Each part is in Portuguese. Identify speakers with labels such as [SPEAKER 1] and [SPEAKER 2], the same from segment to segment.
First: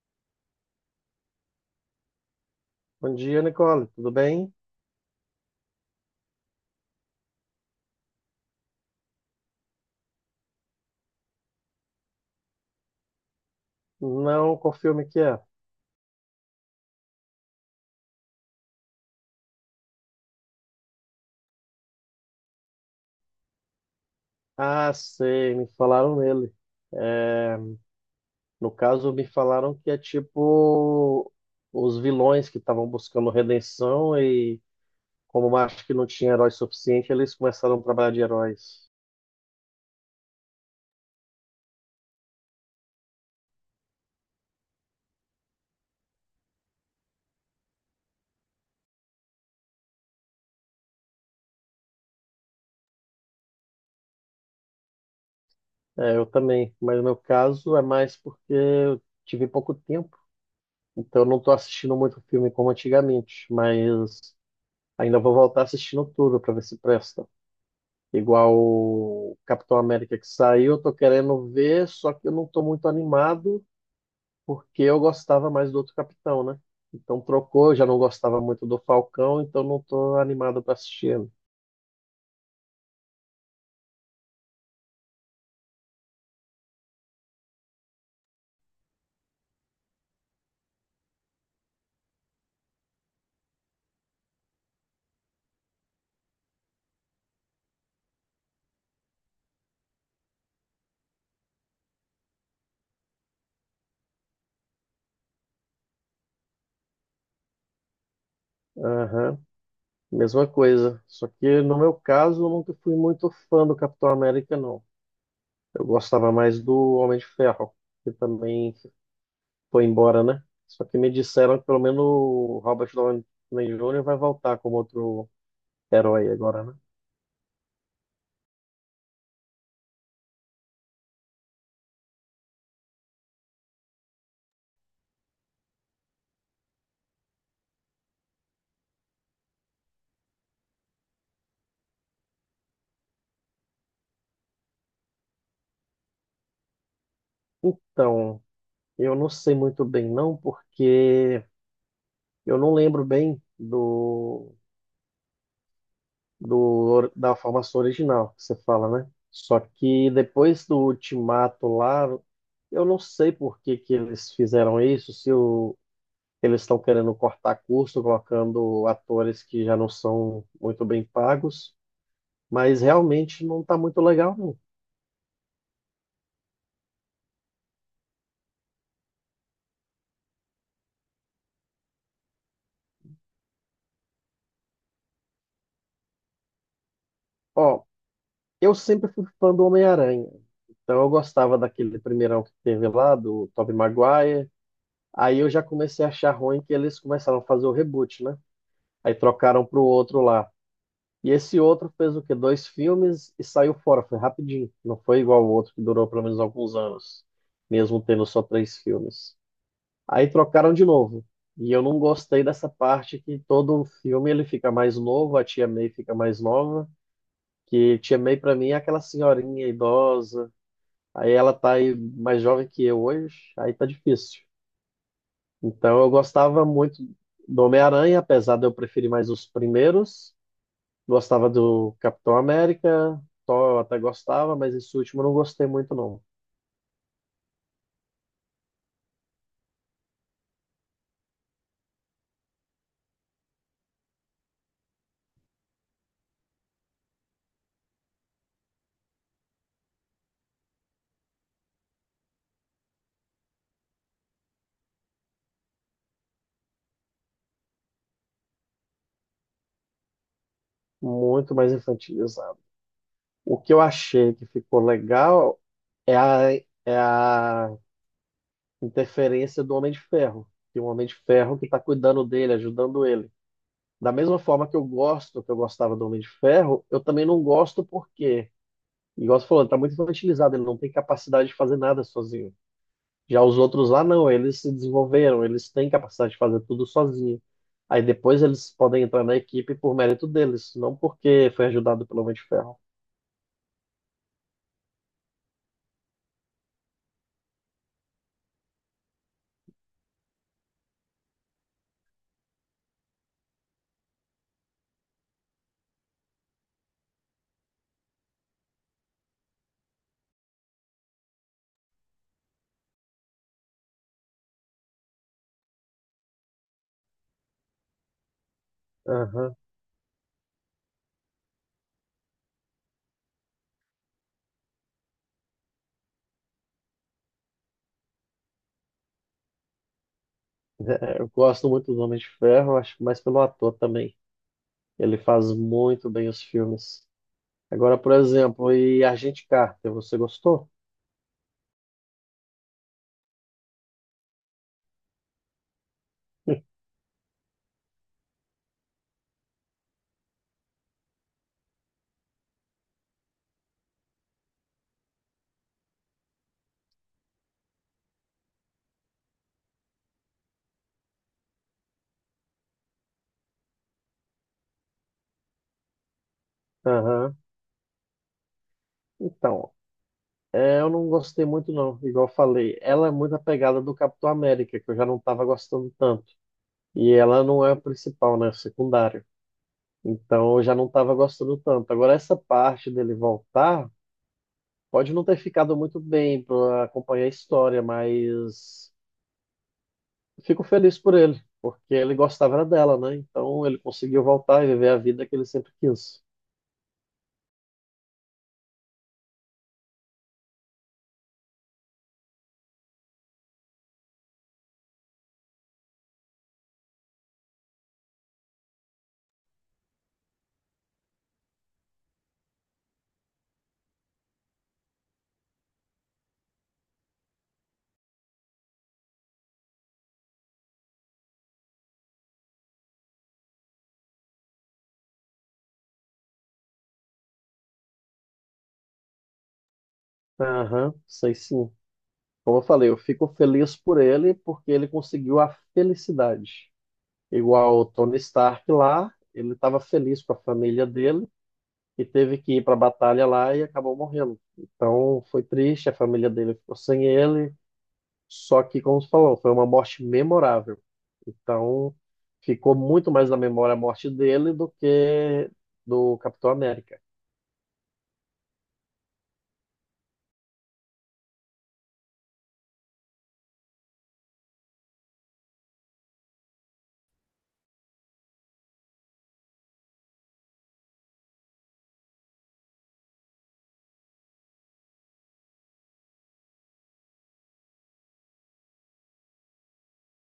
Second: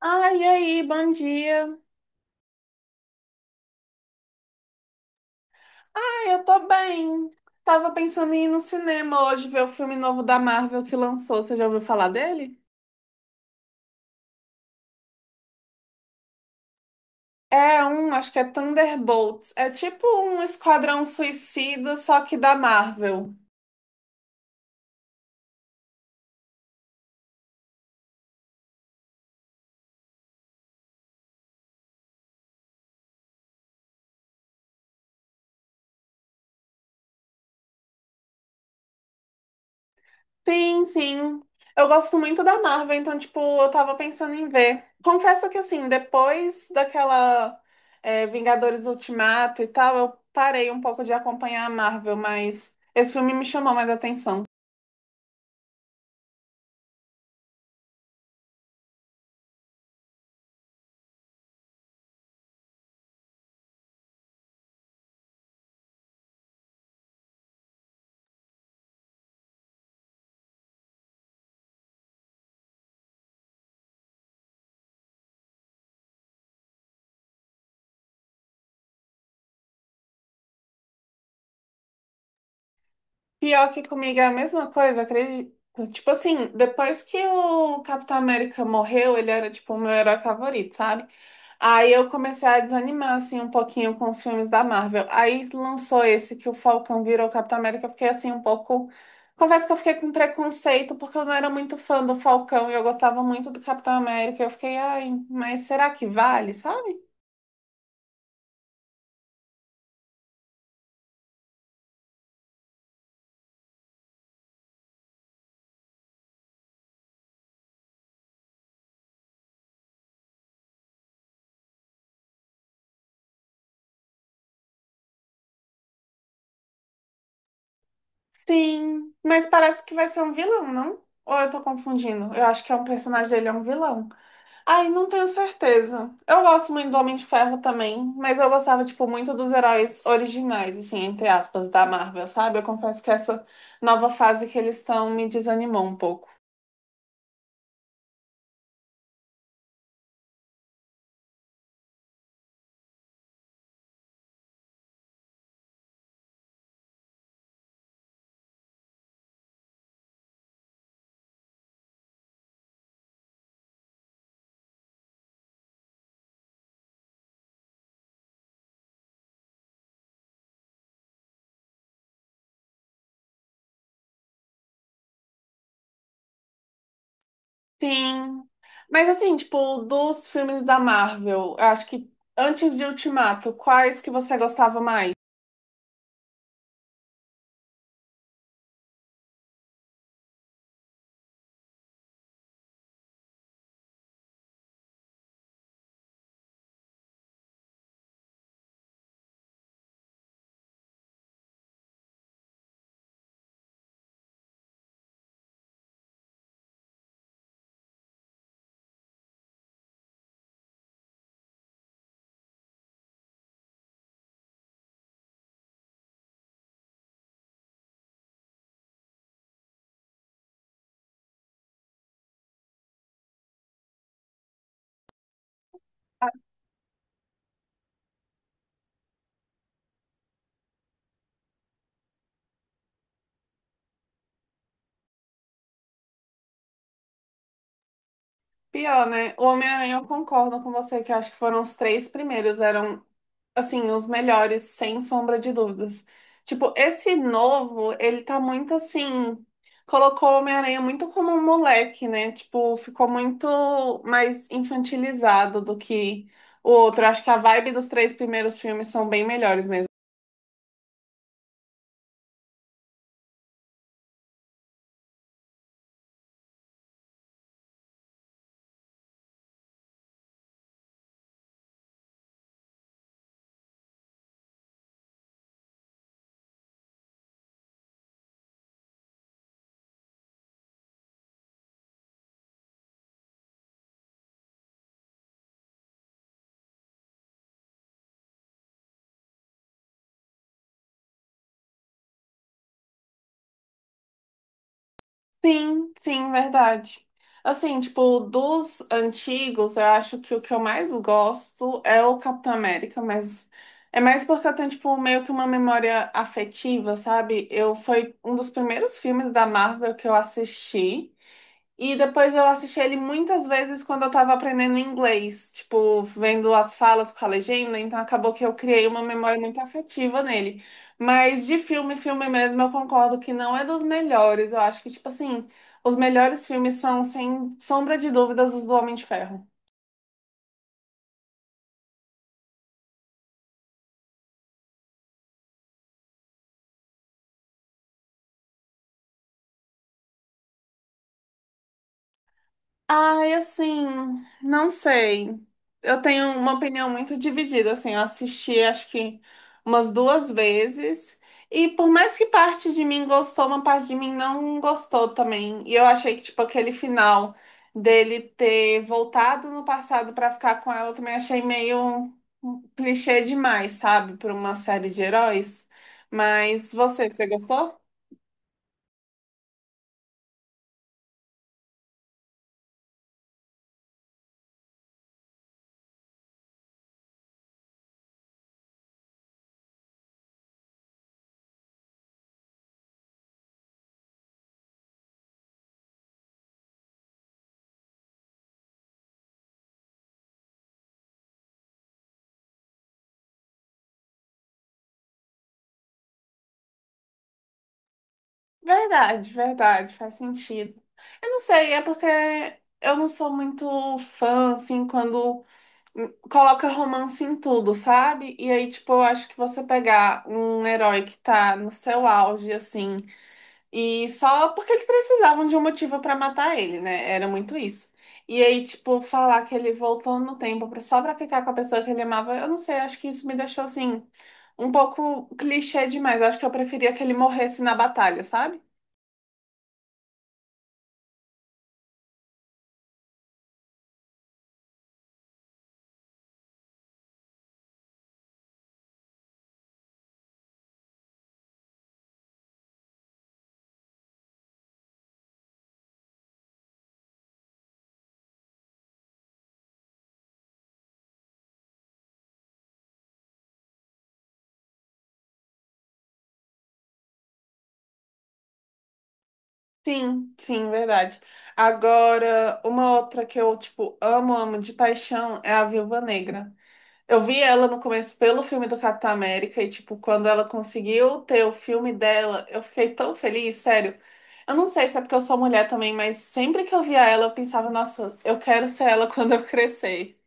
[SPEAKER 1] Ai, e aí, bom dia.
[SPEAKER 2] Bom dia, Nicole. Tudo bem?
[SPEAKER 1] Ai, eu tô bem. Tava pensando em ir no cinema hoje ver o filme novo da Marvel que lançou. Você já ouviu falar dele?
[SPEAKER 2] Não, qual filme que é?
[SPEAKER 1] É um, acho que é Thunderbolts. É tipo um Esquadrão Suicida, só que da Marvel.
[SPEAKER 2] Ah, sei, me falaram nele. É. No caso, me falaram que é tipo os vilões que estavam buscando redenção e como acho que não tinha herói suficiente, eles começaram a trabalhar de heróis.
[SPEAKER 1] Sim, sim. Eu gosto muito da Marvel, então, tipo, eu tava pensando em ver. Confesso que, assim, depois daquela Vingadores Ultimato e tal, eu parei um pouco de acompanhar a Marvel, mas esse filme me chamou mais atenção.
[SPEAKER 2] É, eu também, mas no meu caso é mais porque eu tive pouco tempo, então eu não estou assistindo muito filme como antigamente, mas ainda vou voltar assistindo tudo para ver se presta. Igual o Capitão América que saiu, eu tô querendo ver, só que eu não tô muito animado, porque eu gostava mais do outro Capitão, né? Então trocou, eu já não gostava muito do Falcão, então não tô animado para assistir ele.
[SPEAKER 1] Pior que comigo é a mesma coisa, acredito. Tipo assim, depois que o Capitão América morreu, ele era tipo o meu herói favorito, sabe? Aí eu comecei a desanimar assim um pouquinho com os filmes da Marvel. Aí lançou esse que o Falcão virou o Capitão América, eu fiquei assim um pouco. Confesso que eu fiquei com preconceito porque eu não era muito fã do Falcão e eu gostava muito do Capitão América. Eu fiquei, ai, mas será que vale, sabe?
[SPEAKER 2] Aham, mesma coisa. Só que no meu caso, eu nunca fui muito fã do Capitão América, não. Eu gostava mais do Homem de Ferro, que também foi embora, né? Só que me disseram que pelo menos o Robert Downey Jr. vai voltar como outro herói agora, né?
[SPEAKER 1] Sim, mas parece que vai ser um vilão, não? Ou eu tô confundindo? Eu acho que é um personagem dele, é um vilão. Ai, não tenho certeza. Eu gosto muito do Homem de Ferro também, mas eu gostava, tipo, muito dos heróis originais, assim, entre aspas, da Marvel, sabe? Eu confesso que essa nova fase que eles estão me desanimou um pouco.
[SPEAKER 2] Então, eu não sei muito bem, não, porque eu não lembro bem do, do da formação original que você fala, né? Só que depois do ultimato lá, eu não sei por que que eles fizeram isso, se o, eles estão querendo cortar custo, colocando atores que já não são muito bem pagos, mas realmente não está muito legal, não.
[SPEAKER 1] Sim. Mas assim, tipo, dos filmes da Marvel, eu acho que antes de Ultimato, quais que você gostava mais?
[SPEAKER 2] Ó, eu sempre fui fã do Homem-Aranha, então eu gostava daquele primeirão que teve lá, do Tobey Maguire. Aí eu já comecei a achar ruim que eles começaram a fazer o reboot, né? Aí trocaram para o outro lá. E esse outro fez o quê? Dois filmes e saiu fora. Foi rapidinho. Não foi igual o outro que durou pelo menos alguns anos, mesmo tendo só três filmes. Aí trocaram de novo. E eu não gostei dessa parte que todo filme ele fica mais novo, a Tia May fica mais nova. Que Tia May pra mim é aquela senhorinha idosa. Aí ela tá aí mais jovem que eu hoje. Aí tá difícil. Então eu gostava muito do Homem-Aranha, apesar de eu preferir mais os primeiros. Gostava do Capitão América, Thor eu até gostava, mas esse último eu não gostei muito não.
[SPEAKER 1] Pior, né? O Homem-Aranha, eu concordo com você, que eu acho que foram os três primeiros, eram assim, os melhores, sem sombra de dúvidas. Tipo, esse novo, ele tá muito assim. Colocou o Homem-Aranha muito como um moleque, né? Tipo, ficou muito mais infantilizado do que o outro. Acho que a vibe dos três primeiros filmes são bem melhores mesmo.
[SPEAKER 2] Muito mais infantilizado. O que eu achei que ficou legal é a, é a interferência do Homem de Ferro. Tem um Homem de Ferro que está cuidando dele, ajudando ele. Da mesma forma que eu gosto, que eu gostava do Homem de Ferro, eu também não gosto porque, igual você falou, ele está muito infantilizado, ele não tem capacidade de fazer nada sozinho. Já os outros lá não, eles se desenvolveram, eles têm capacidade de fazer tudo sozinho. Aí depois eles podem entrar na equipe por mérito deles, não porque foi ajudado pelo Homem de Ferro.
[SPEAKER 1] Sim, sim, verdade. Assim, tipo, dos antigos, eu acho que o que eu mais gosto é o Capitão América, mas é mais porque eu tenho, tipo, meio que uma memória afetiva, sabe? Eu foi um dos primeiros filmes da Marvel que eu assisti. E depois eu assisti ele muitas vezes quando eu tava aprendendo inglês, tipo, vendo as falas com a legenda, então acabou que eu criei uma memória
[SPEAKER 2] Aham.
[SPEAKER 1] muito afetiva nele. Mas de filme, filme mesmo, eu concordo que não é dos melhores. Eu acho que, tipo assim, os melhores filmes são, sem sombra de dúvidas, os do Homem de Ferro.
[SPEAKER 2] Eu gosto muito do Homem de Ferro, acho que mais pelo ator também. Ele faz muito bem os filmes. Agora, por exemplo, e Agente Carter, você gostou?
[SPEAKER 1] Ai, assim, não sei. Eu tenho uma opinião muito dividida, assim, eu assisti acho que umas duas vezes, e por mais que parte de mim gostou, uma parte de mim não gostou também. E eu achei que, tipo, aquele final dele ter voltado no passado pra ficar com ela, eu também achei meio clichê demais, sabe, para uma série de heróis. Mas você, você
[SPEAKER 2] Aham.
[SPEAKER 1] gostou?
[SPEAKER 2] Então, é, eu não gostei muito não, igual eu falei. Ela é muito apegada do Capitão América, que eu já não estava gostando tanto. E ela não é a principal, né? Secundária. Então eu já não estava gostando tanto. Agora, essa parte dele voltar pode não ter ficado muito bem para acompanhar a história, mas fico feliz por ele, porque ele gostava era dela, né? Então ele conseguiu voltar e viver a vida que ele sempre quis.
[SPEAKER 1] Verdade, verdade, faz sentido. Eu não sei, é porque eu não sou muito fã, assim, quando coloca romance em tudo, sabe? E aí, tipo, eu acho que você pegar um herói que tá no seu auge, assim, e só porque eles precisavam de um motivo pra matar ele, né? Era muito isso. E aí, tipo, falar que ele voltou no tempo só pra ficar com a pessoa que ele amava, eu não sei, acho que isso me deixou, assim, um pouco clichê demais. Eu acho que eu preferia que ele morresse na batalha, sabe?
[SPEAKER 2] Aham, sei sim. Como eu falei, eu fico feliz por ele porque ele conseguiu a felicidade. Igual o Tony Stark lá, ele estava feliz com a família dele e teve que ir para a batalha lá e acabou morrendo. Então foi triste, a família dele ficou sem ele, só que, como você falou, foi uma morte memorável. Então ficou muito mais na memória a morte dele do que do Capitão América.
[SPEAKER 1] Sim, sim, verdade. Agora, uma outra que eu, tipo, amo de paixão é a Viúva Negra. Eu vi ela no começo pelo filme do Capitão América e, tipo, quando ela conseguiu ter o filme dela, eu fiquei tão feliz, sério. Eu não sei se é porque eu sou mulher também, mas sempre que eu via ela, eu pensava, nossa, eu quero ser ela quando eu crescer.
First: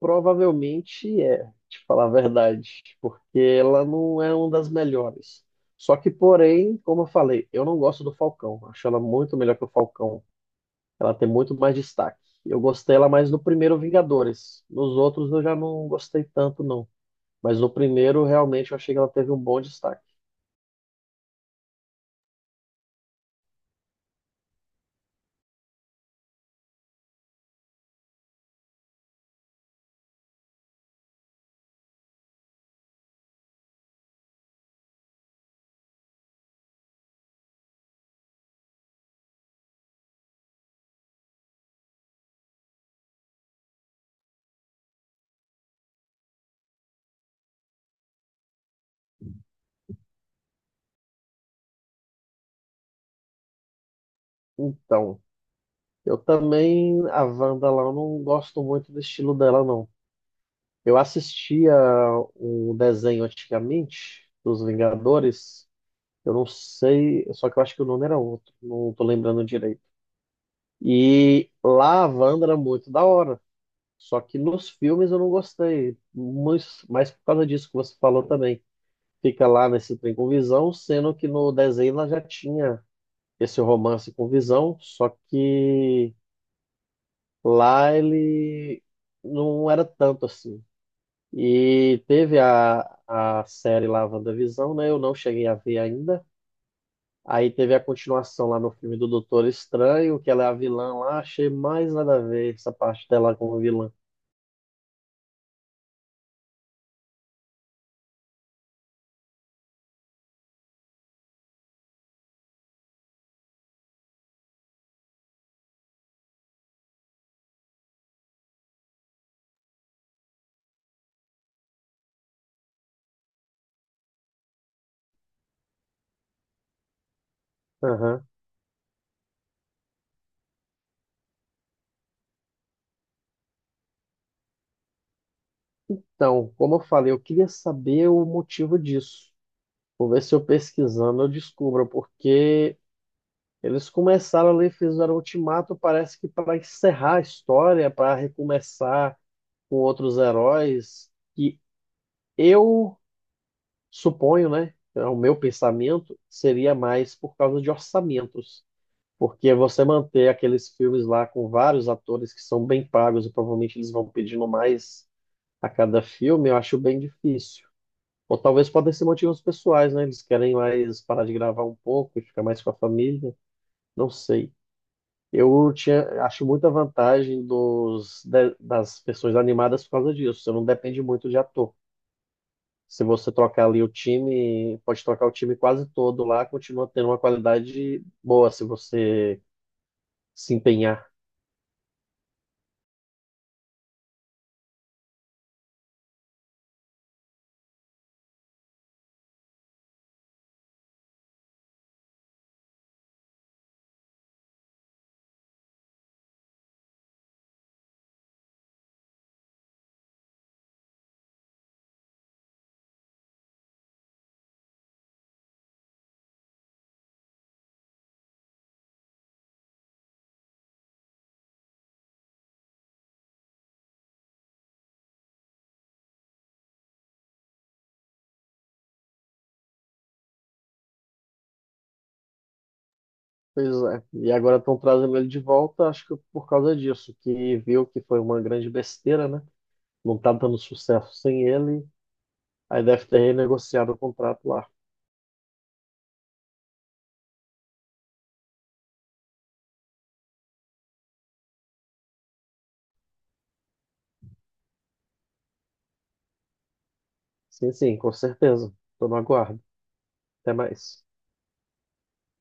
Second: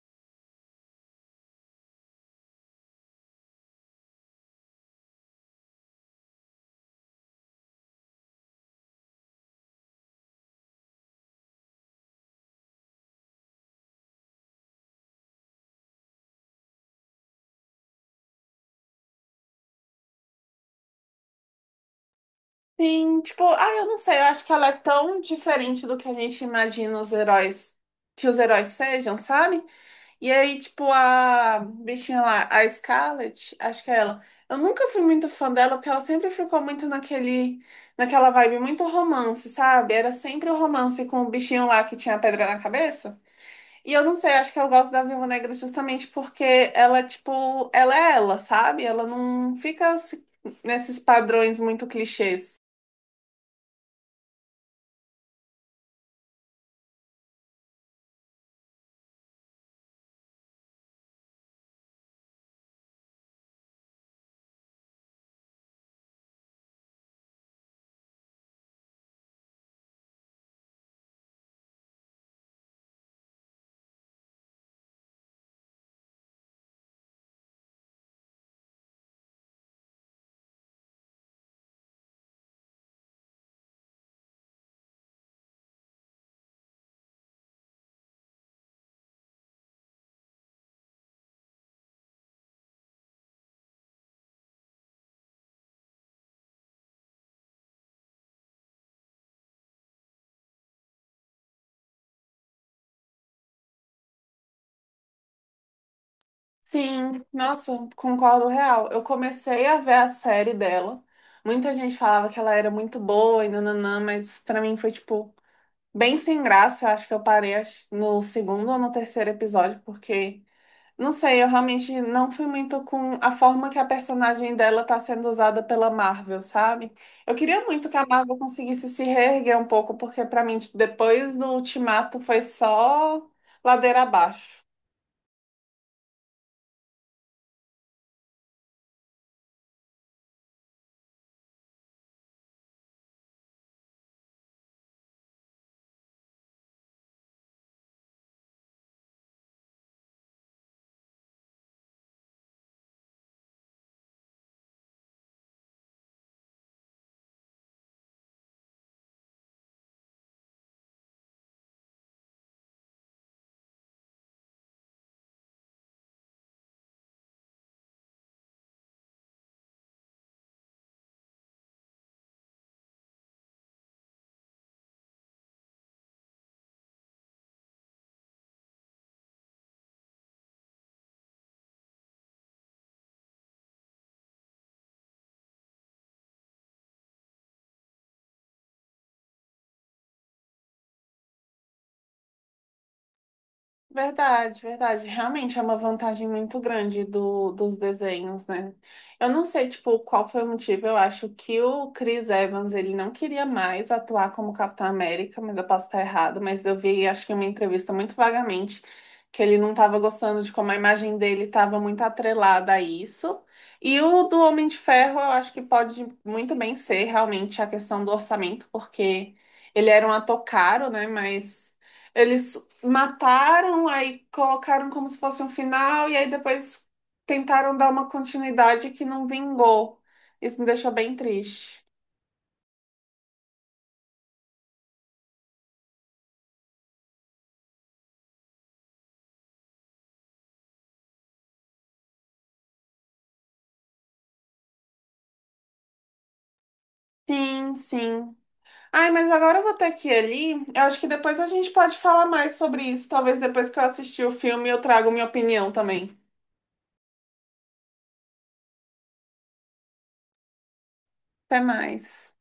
[SPEAKER 2] Provavelmente é, te falar a verdade, porque ela não é uma das melhores. Só que, porém, como eu falei, eu não gosto do Falcão. Acho ela muito melhor que o Falcão. Ela tem muito mais destaque. Eu gostei ela mais no primeiro Vingadores. Nos outros eu já não gostei tanto, não. Mas no primeiro, realmente, eu achei que ela teve um bom destaque.
[SPEAKER 1] Sim, tipo, ah, eu não sei, eu acho que ela é tão diferente do que a gente imagina os heróis, que os heróis sejam, sabe? E aí, tipo, a bichinha lá, a Scarlett, acho que é ela. Eu nunca fui muito fã dela, porque ela sempre ficou muito naquela vibe muito romance, sabe? Era sempre o romance com o bichinho lá que tinha a pedra na cabeça. E eu não sei, acho que eu gosto da Viúva Negra justamente porque ela, tipo, ela é ela, sabe? Ela não fica nesses padrões muito clichês.
[SPEAKER 2] Então, eu também, a Wanda lá, eu não gosto muito do estilo dela, não. Eu assistia um desenho antigamente, dos Vingadores. Eu não sei, só que eu acho que o nome era outro. Não tô lembrando direito. E lá a Wanda era muito da hora. Só que nos filmes eu não gostei, mas por causa disso que você falou também. Fica lá nesse trem com Visão, sendo que no desenho ela já tinha esse romance com Visão, só que lá ele não era tanto assim. E teve a série lá, WandaVisão, né? Eu não cheguei a ver ainda. Aí teve a continuação lá no filme do Doutor Estranho, que ela é a vilã lá. Achei mais nada a ver essa parte dela como vilã.
[SPEAKER 1] Sim, nossa, concordo real. Eu comecei a ver a série dela. Muita gente falava que ela era muito boa e nananã, mas pra mim foi tipo bem sem graça. Eu acho que eu parei acho, no segundo ou no terceiro episódio, porque não sei, eu realmente não fui muito com a forma que a personagem dela tá sendo usada pela Marvel, sabe? Eu queria muito que a
[SPEAKER 2] Aham.
[SPEAKER 1] Marvel conseguisse se reerguer um pouco, porque pra mim tipo, depois do Ultimato foi só ladeira abaixo.
[SPEAKER 2] Então, como eu falei, eu queria saber o motivo disso. Vou ver se eu pesquisando eu descubro, porque eles começaram ali, fizeram o ultimato, parece que para encerrar a história, para recomeçar com outros heróis, que eu suponho, né? É o meu pensamento seria mais por causa de orçamentos. Porque você manter aqueles filmes lá com vários atores que são bem pagos e provavelmente eles vão pedindo mais a cada filme, eu acho bem difícil. Ou talvez podem ser motivos pessoais, né? Eles querem mais parar de gravar um pouco e ficar mais com a família. Não sei. Eu tinha, acho muita vantagem das versões animadas por causa disso. Você não depende muito de ator. Se você trocar ali o time, pode trocar o time quase todo lá, continua tendo uma qualidade boa se você se empenhar.
[SPEAKER 1] Verdade, verdade. Realmente é uma vantagem muito grande dos desenhos, né? Eu não sei, tipo, qual foi o motivo. Eu acho que o Chris Evans, ele não queria mais atuar como Capitão América, mas eu posso estar errado, mas eu vi, acho que uma entrevista muito vagamente, que ele não estava gostando de como a imagem dele estava muito atrelada a isso. E o do Homem de Ferro, eu acho que pode muito bem ser realmente a questão do orçamento, porque ele era um ator caro, né? Mas... Eles mataram, aí colocaram como se fosse um final, e aí depois tentaram dar uma continuidade que não vingou. Isso me deixou bem triste.
[SPEAKER 2] Pois é. E agora estão trazendo ele de volta, acho que por causa disso, que viu que foi uma grande besteira, né? Não tá dando sucesso sem ele. Aí deve ter renegociado o contrato lá.
[SPEAKER 1] Sim, sim. Ai, mas agora eu vou ter que ir ali. Eu acho que depois a gente pode falar mais sobre isso. Talvez depois que eu assistir o filme eu trago minha opinião também.
[SPEAKER 2] Sim, sim, com certeza. Estou no aguardo. Até mais.
[SPEAKER 1] Até mais.